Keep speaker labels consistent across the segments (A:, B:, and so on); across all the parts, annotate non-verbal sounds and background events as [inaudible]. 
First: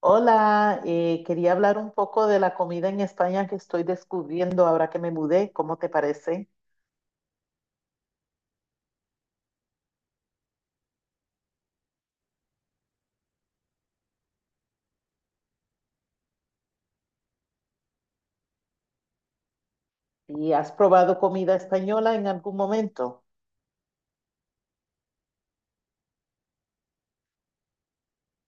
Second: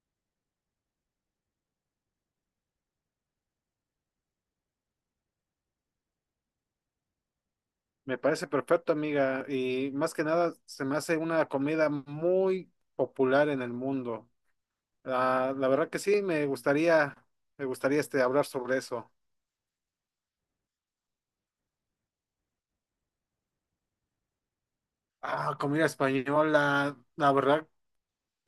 A: Hola, quería hablar un poco de la comida en España que estoy descubriendo ahora que me mudé. ¿Cómo te parece?
B: Me parece perfecto, amiga. Y más que nada, se me hace una comida muy popular en el mundo. La verdad que sí, me gustaría hablar sobre eso.
A: ¿Y has probado comida española en algún momento?
B: Ah, comida española. La verdad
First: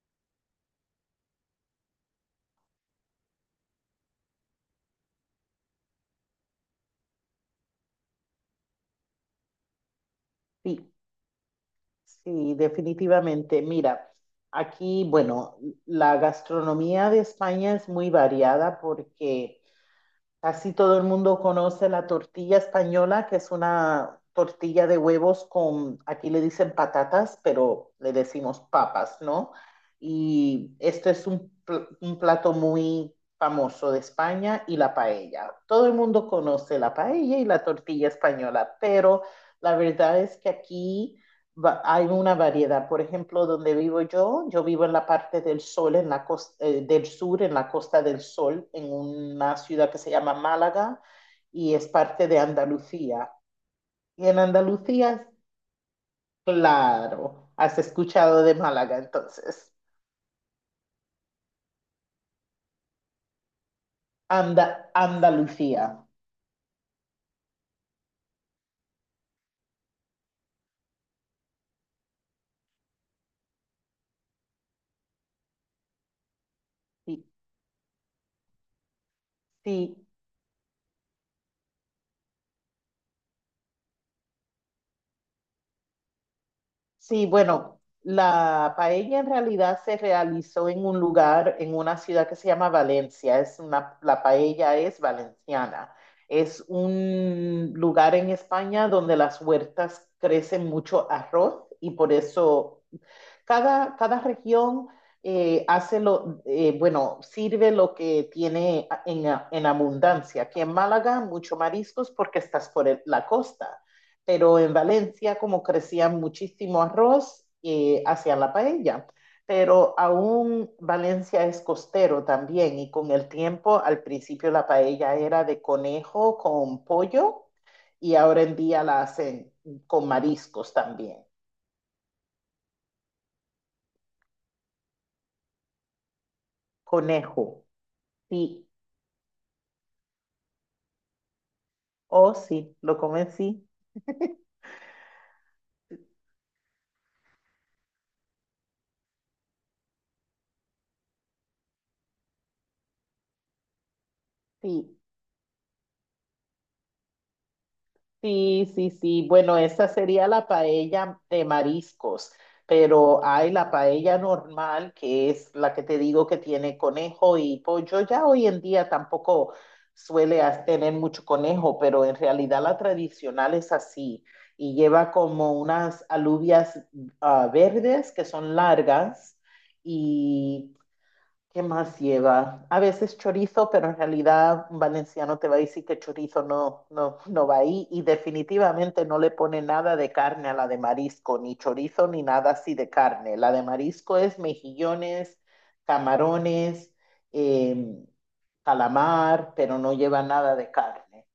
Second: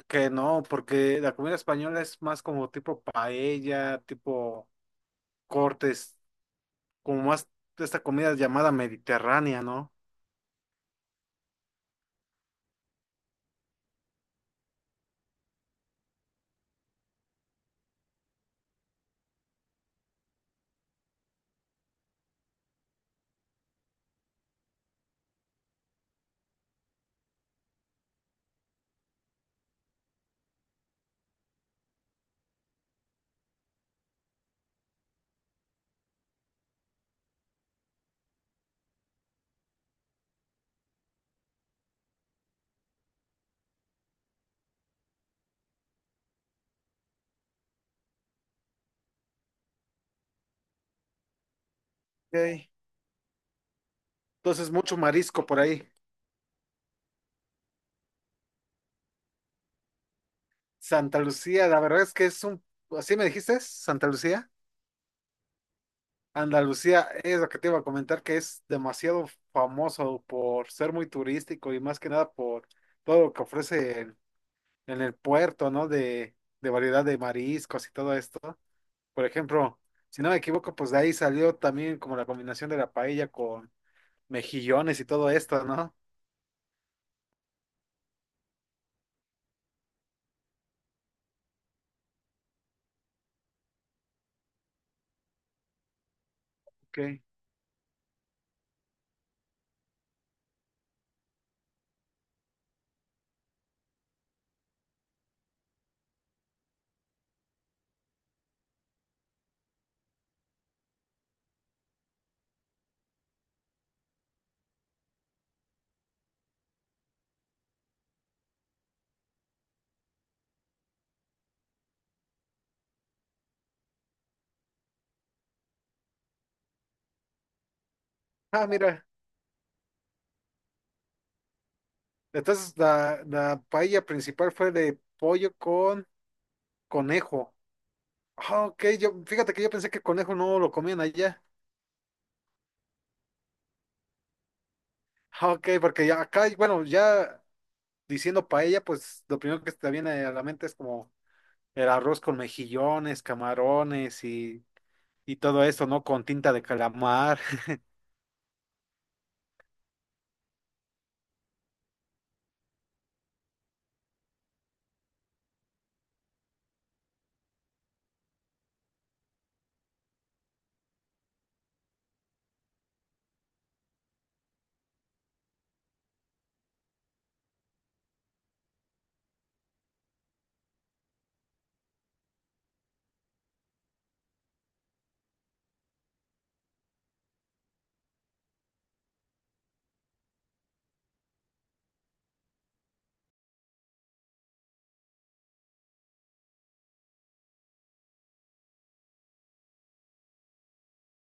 B: que no, porque la comida española es más como tipo paella, tipo cortes, como más de esta comida llamada mediterránea, ¿no?
A: Sí, sí, definitivamente. Mira, aquí, bueno, la gastronomía de España es muy variada porque casi todo el mundo conoce la tortilla española, que es una tortilla de huevos con, aquí le dicen patatas, pero le decimos papas, ¿no? Y esto es un plato muy famoso de España y la paella. Todo el mundo conoce la paella y la tortilla española, pero la verdad es que aquí hay una variedad. Por ejemplo, donde vivo yo, yo vivo en la parte del sol, en la costa, del sur, en la Costa del Sol, en una ciudad que se llama Málaga y es parte de
B: Ok.
A: Andalucía. Y en
B: Entonces, mucho
A: Andalucía,
B: marisco por ahí.
A: claro, has escuchado de Málaga entonces.
B: Santa Lucía, la verdad es que es un... ¿Así me dijiste? ¿Santa Lucía?
A: Andalucía.
B: Andalucía es lo que te iba a comentar, que es demasiado famoso por ser muy turístico y más que nada por todo lo que ofrece en el puerto, ¿no? De variedad de
A: Sí,
B: mariscos y todo esto. Por ejemplo,
A: sí,
B: si no me equivoco, pues de ahí salió también como la combinación de la paella con mejillones y todo esto, ¿no?
A: sí, bueno, la paella en realidad se realizó en un lugar, en una ciudad que se llama Valencia. La paella es valenciana. Es
B: Ok.
A: un lugar en España donde las huertas crecen mucho arroz y por eso cada región hace lo, bueno, sirve lo que tiene en abundancia. Aquí en Málaga, mucho mariscos porque estás por el, la costa, pero en Valencia, como crecían muchísimo arroz, hacían la paella. Pero aún Valencia es costero también y con el tiempo, al principio la paella era de conejo con pollo y ahora en
B: Ah,
A: día la
B: mira.
A: hacen con mariscos también,
B: Entonces la paella principal fue de pollo con conejo.
A: conejo. Sí,
B: Ah, ok, yo, fíjate que yo pensé que conejo no lo comían allá.
A: oh, sí, lo convencí.
B: Ah, ok, porque ya acá, bueno, ya diciendo paella, pues lo primero que se te viene a la mente es como el arroz con mejillones, camarones
A: Sí,
B: y todo eso, ¿no? Con tinta de calamar.
A: sí, sí, sí, sí. Bueno, esa sería la paella de mariscos, pero hay la paella normal, que es la que te digo que tiene conejo y pollo. Ya hoy en día tampoco suele tener mucho conejo, pero en realidad la tradicional es así y lleva como unas alubias verdes que son largas. Y ¿qué más lleva? A veces chorizo, pero en realidad un valenciano te va a decir que chorizo no, no, no va ahí y definitivamente no le pone nada de carne a la de marisco, ni chorizo ni nada así de carne. La de marisco es mejillones, camarones, em, calamar, pero no lleva nada de carne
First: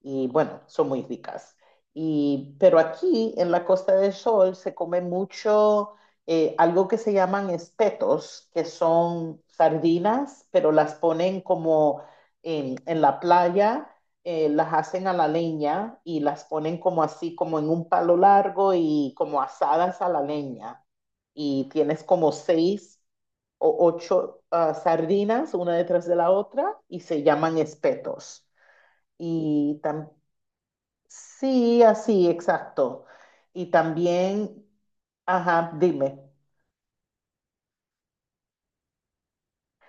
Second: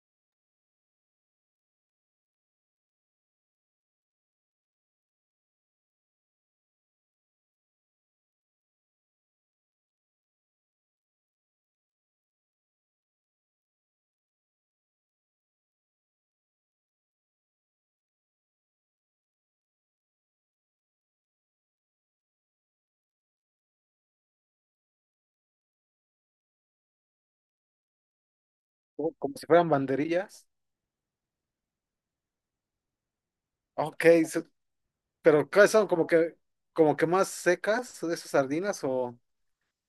A: y bueno, son muy ricas. Pero aquí en la Costa del Sol se come mucho algo que se llaman espetos, que son sardinas, pero las ponen como en la playa, las hacen a la leña y las ponen como así, como en un palo largo y como asadas a la leña. Y tienes como seis o ocho sardinas, una detrás de la otra, y se llaman espetos.
B: [laughs] Como si fueran
A: Y tam-
B: banderillas.
A: Sí, así, exacto. Y
B: Ok, so-
A: también,
B: pero ¿cuáles
A: ajá,
B: son
A: dime.
B: como que más secas de esas sardinas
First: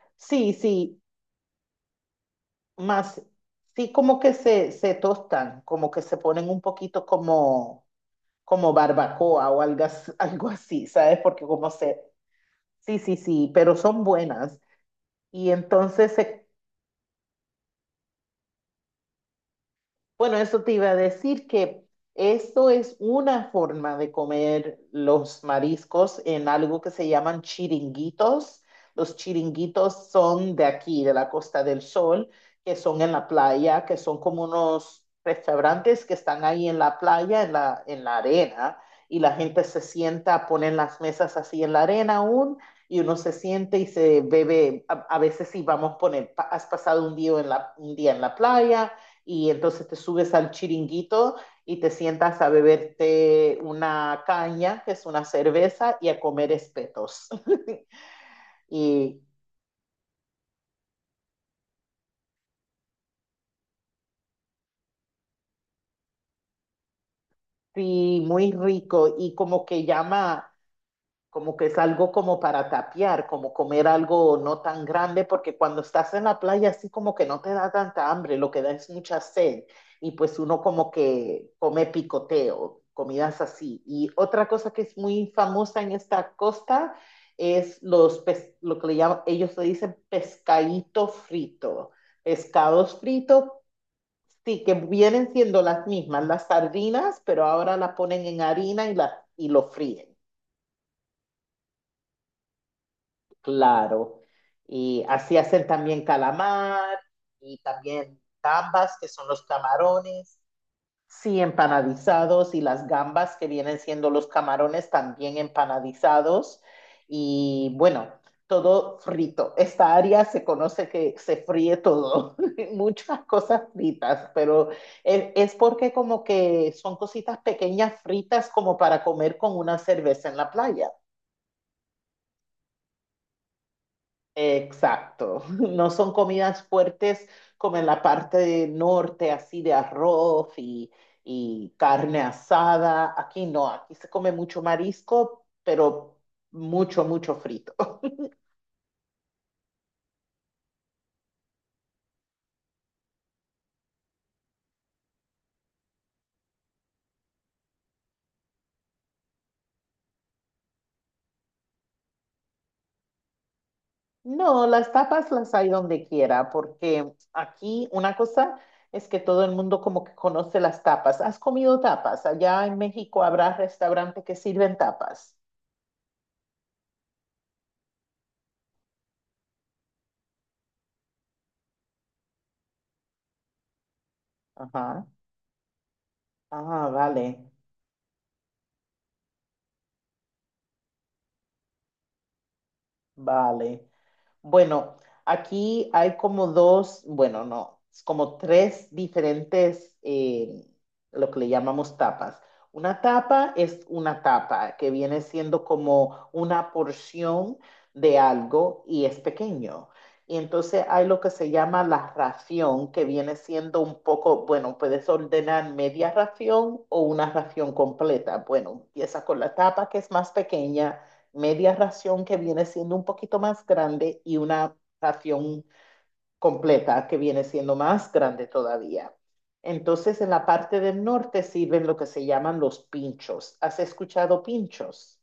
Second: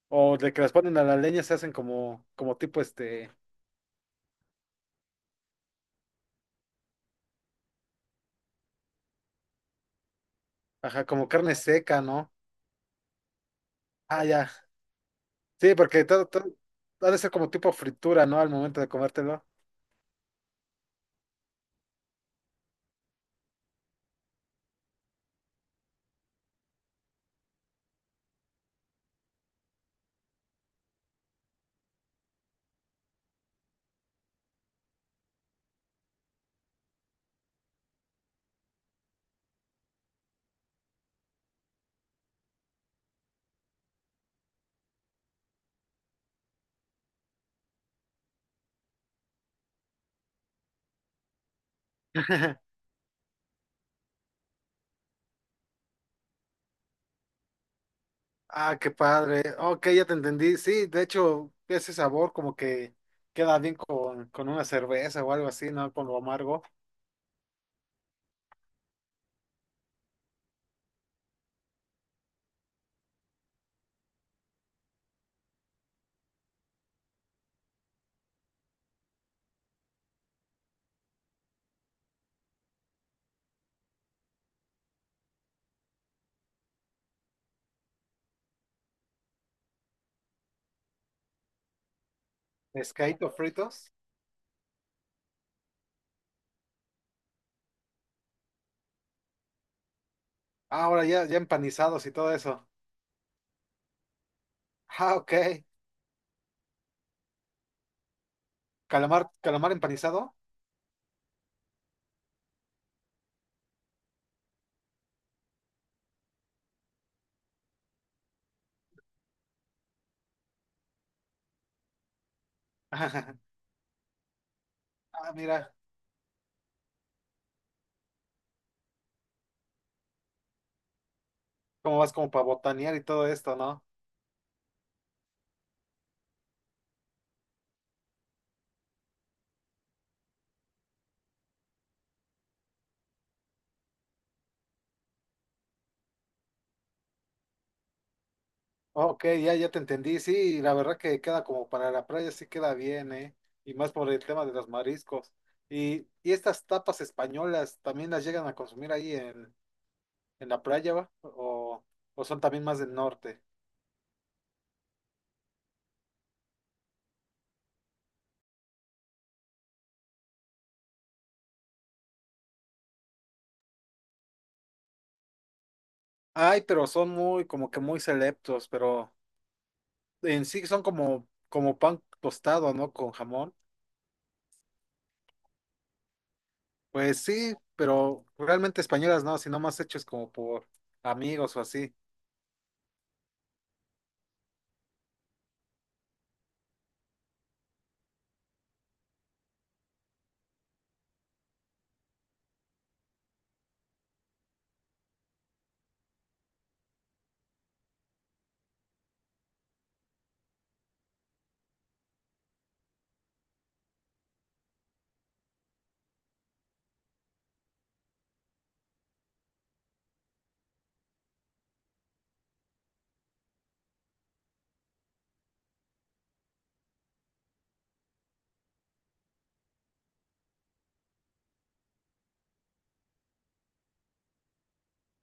B: o de
A: Sí,
B: que las ponen
A: sí,
B: a la leña se hacen como, como tipo
A: más, sí, como que se tostan, como que se ponen un poquito como, como barbacoa o algo, [laughs] algo así,
B: ajá,
A: ¿sabes?
B: como carne seca, ¿no?
A: Sí, sí, sí, pero son
B: Ah, ya.
A: buenas. Y
B: Sí, porque
A: entonces
B: todo, todo
A: se
B: ha de ser como tipo fritura, ¿no? Al momento de comértelo.
A: Bueno, eso te iba a decir que esto es una forma de comer los mariscos en algo que se llaman chiringuitos. Los chiringuitos son de aquí, de la Costa del Sol, que son en la playa, que son como unos restaurantes que están ahí en la playa, en la arena, y la gente se sienta, ponen las mesas así en la arena aún, y uno se siente y se bebe. A veces si vamos a poner, has pasado un día en la playa y entonces te subes al chiringuito y te sientas a
B: [laughs]
A: beberte una caña, que es una cerveza, y a comer espetos. [laughs]
B: Ah, qué
A: Y
B: padre. Ok, ya te entendí. Sí, de hecho, ese sabor como que queda bien con una cerveza o algo así, ¿no? Con lo amargo.
A: sí, muy rico y como que llama como que es algo como para tapear, como comer algo no tan grande, porque cuando estás en la playa así como que no te da tanta hambre, lo que da es mucha sed y pues uno como que come picoteo, comidas así. Y otra cosa que es muy famosa en esta costa es los pes, lo que le llaman, ellos le dicen pescadito frito, pescados
B: Pescadito
A: fritos,
B: fritos.
A: sí, que vienen siendo las mismas, las sardinas, pero ahora las ponen en harina y, la, y lo fríen.
B: Ah, ahora ya, ya empanizados y todo eso.
A: Claro. Y
B: Ah, ok.
A: así hacen también calamar y también gambas, que
B: Calamar,
A: son los
B: calamar empanizado.
A: camarones, sí, empanadizados, y las gambas, que vienen siendo los camarones, también empanadizados. Y bueno, todo frito. Esta área se conoce que se fríe todo, [laughs] muchas
B: [laughs]
A: cosas fritas, pero
B: Ah,
A: es
B: mira,
A: porque como que son cositas pequeñas fritas como para comer con una cerveza en la playa.
B: cómo vas como para botanear y todo esto, ¿no?
A: Exacto, [laughs] no son comidas fuertes como en la parte de norte, así de arroz y carne asada. Aquí no, aquí se come mucho marisco, pero mucho, mucho frito. [laughs]
B: Ok, ya, ya te entendí. Sí, la verdad que queda como para la playa, sí queda bien, ¿eh? Y más por el tema de los mariscos. Y estas tapas españolas también las llegan a consumir ahí en la playa, va, o son también más del norte.
A: No, las tapas las hay donde quiera, porque aquí una cosa es que todo el mundo como que conoce las tapas. ¿Has comido tapas? Allá en México habrá restaurantes que sirven tapas.
B: Ay, pero son muy, como que muy selectos, pero en sí son como, como pan tostado, ¿no? Con jamón.
A: Ajá. Ah,
B: Pues
A: vale,
B: sí, pero realmente españolas no, sino más hechos como por amigos o así.
A: vale. Bueno, aquí hay como dos, bueno, no, es como tres diferentes, lo que le llamamos tapas. Una tapa es una tapa que viene siendo como una porción de algo y es pequeño. Y entonces hay lo que se llama la ración, que viene siendo un poco, bueno, puedes ordenar media ración o una ración completa. Bueno, empieza con la tapa que es más pequeña, media ración que viene siendo un poquito más grande y una ración completa que viene siendo más grande todavía. Entonces, en la parte del norte sirven lo que se llaman los pinchos. ¿Has escuchado pinchos?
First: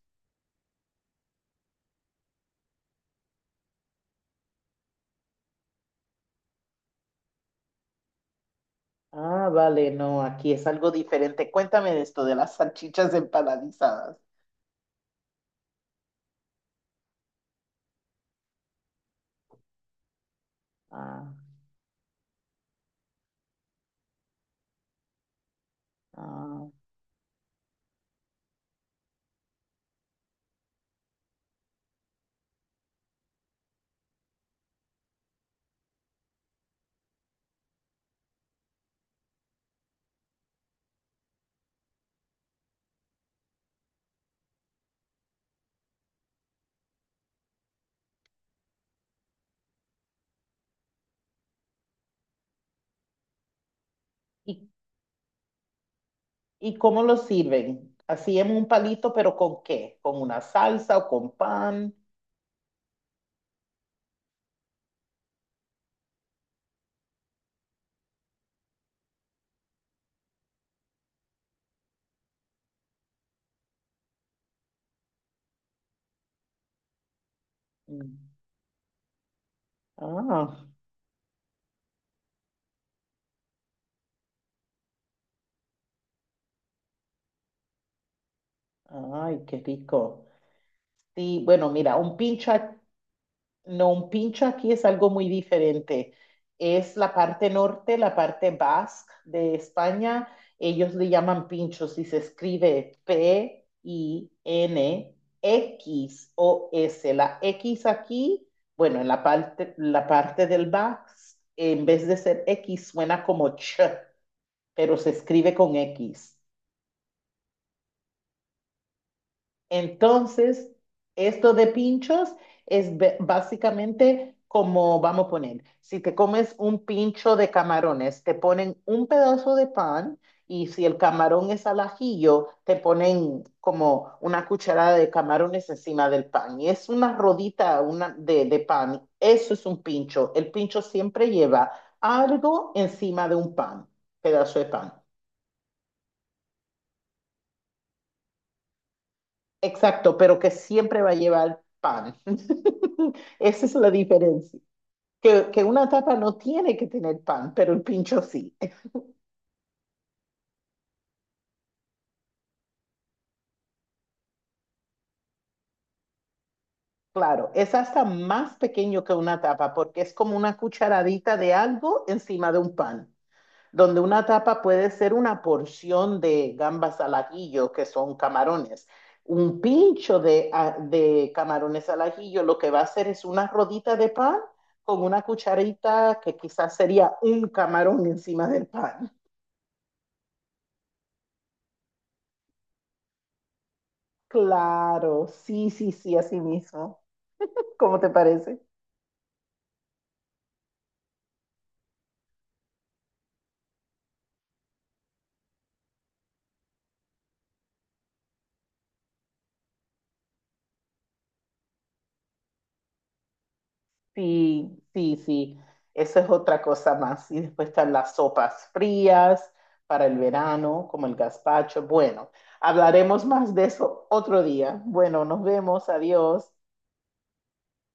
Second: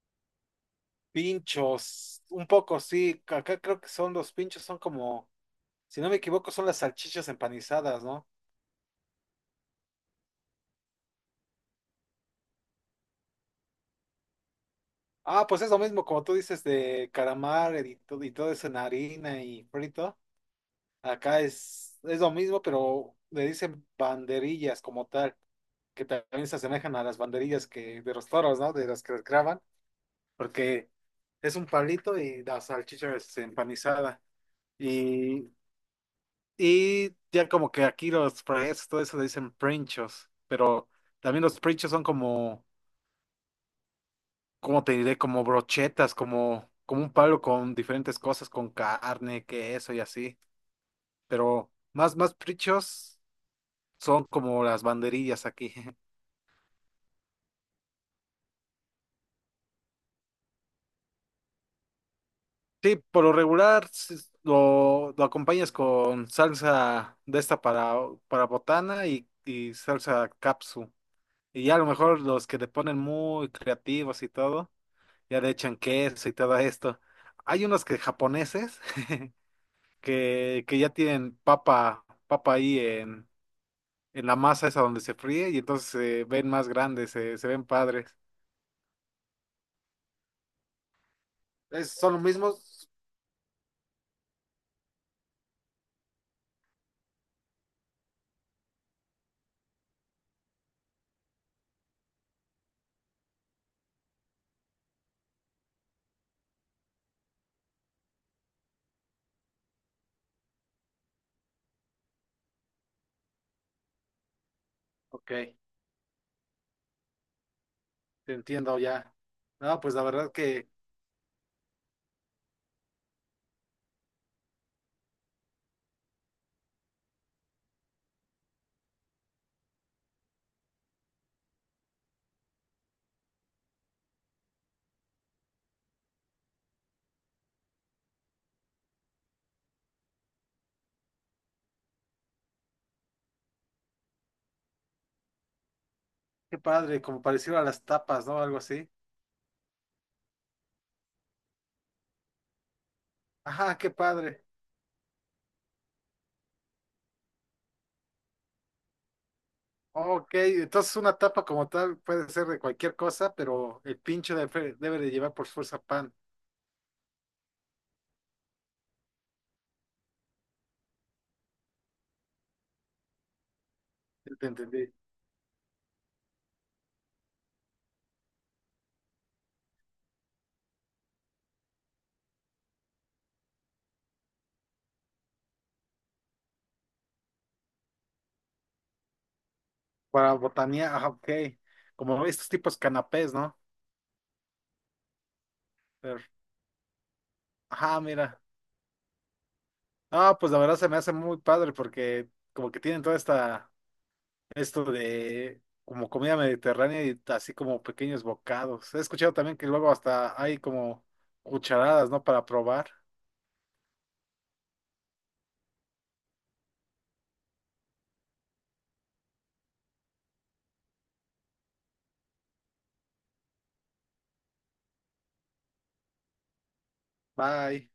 B: Pinchos, un poco sí, acá creo que son los pinchos, son como, si no me equivoco, son las salchichas empanizadas, ¿no?
A: Ah, vale, no, aquí es algo diferente. Cuéntame de esto de las salchichas empanadizadas.
B: Ah, pues es lo mismo, como tú dices, de calamar y, y todo eso en harina y frito.
A: Ah,
B: Acá es lo mismo, pero le dicen banderillas como tal, que también se
A: ah.
B: asemejan a las banderillas que de los toros, ¿no? De las que les graban, porque es un palito y la salchicha es empanizada. Y, y ya como que aquí los fries, todo eso le dicen princhos, pero también los princhos son como, ¿cómo te diré? Como brochetas, como, como un palo con diferentes cosas, con carne, queso y así. Pero más, más princhos son como
A: ¿Y,
B: las banderillas aquí. [laughs]
A: y cómo lo sirven? Así en un palito, pero ¿con qué? ¿Con una salsa o con pan?
B: Sí, por lo regular sí, lo acompañas con salsa de esta para botana y salsa capsu. Y ya a lo mejor los que te ponen muy creativos y todo, ya le echan queso y todo esto. Hay unos que
A: Mm.
B: japoneses [laughs]
A: Ah,
B: que ya tienen papa ahí en la masa esa donde se fríe y entonces se ven más grandes, se ven padres.
A: ay, qué rico. Sí, bueno, mira,
B: ¿Son
A: un
B: los
A: pincho,
B: mismos?
A: no, un pincho aquí es algo muy diferente. Es la parte norte, la parte basque de España. Ellos le llaman pinchos y se escribe pinxos. La X aquí, bueno, en la parte, del basque, en vez de ser X, suena como ch, pero se escribe
B: Ok.
A: con X.
B: Te entiendo ya. No, pues la verdad que,
A: Entonces, esto de pinchos es básicamente como vamos a poner, si te comes un pincho de camarones, te ponen un pedazo de pan y si el camarón es al ajillo, te ponen como una cucharada de camarones encima del pan. Y es una rodita una de pan. Eso es un pincho. El pincho siempre lleva algo encima de un pan, pedazo de pan.
B: qué padre, como parecido a las tapas, ¿no? Algo así.
A: Exacto, pero que siempre va a llevar pan. [laughs] Esa es
B: Ajá, qué
A: la
B: padre.
A: diferencia. Que una tapa no tiene que tener pan, pero el pincho sí.
B: Ok, entonces una tapa como tal puede ser de cualquier cosa, pero el pincho debe de llevar por fuerza pan.
A: Claro, es hasta más pequeño que una tapa porque es como una cucharadita de algo encima de un pan, donde una
B: Ya te
A: tapa
B: entendí.
A: puede ser una porción de gambas al ajillo, que son camarones. Un pincho de, de camarones al ajillo lo que va a hacer es una rodita de pan con una cucharita que quizás sería un camarón encima del pan.
B: Para botanía, ajá, ok. Como estos tipos canapés, ¿no?
A: Claro, sí, sí, sí,
B: Pero,
A: así mismo. ¿Cómo
B: ajá,
A: te
B: mira.
A: parece?
B: Ah, pues la verdad se me hace muy padre porque como que tienen toda esta esto de como comida mediterránea y así como pequeños bocados. He escuchado también que luego hasta hay como cucharadas, ¿no? Para probar.
A: Sí, sí, sí. Eso es otra cosa más. Y después están las sopas frías para el verano, como el gazpacho. Bueno, hablaremos más de eso otro día. Bueno, nos vemos. Adiós.
B: Bye.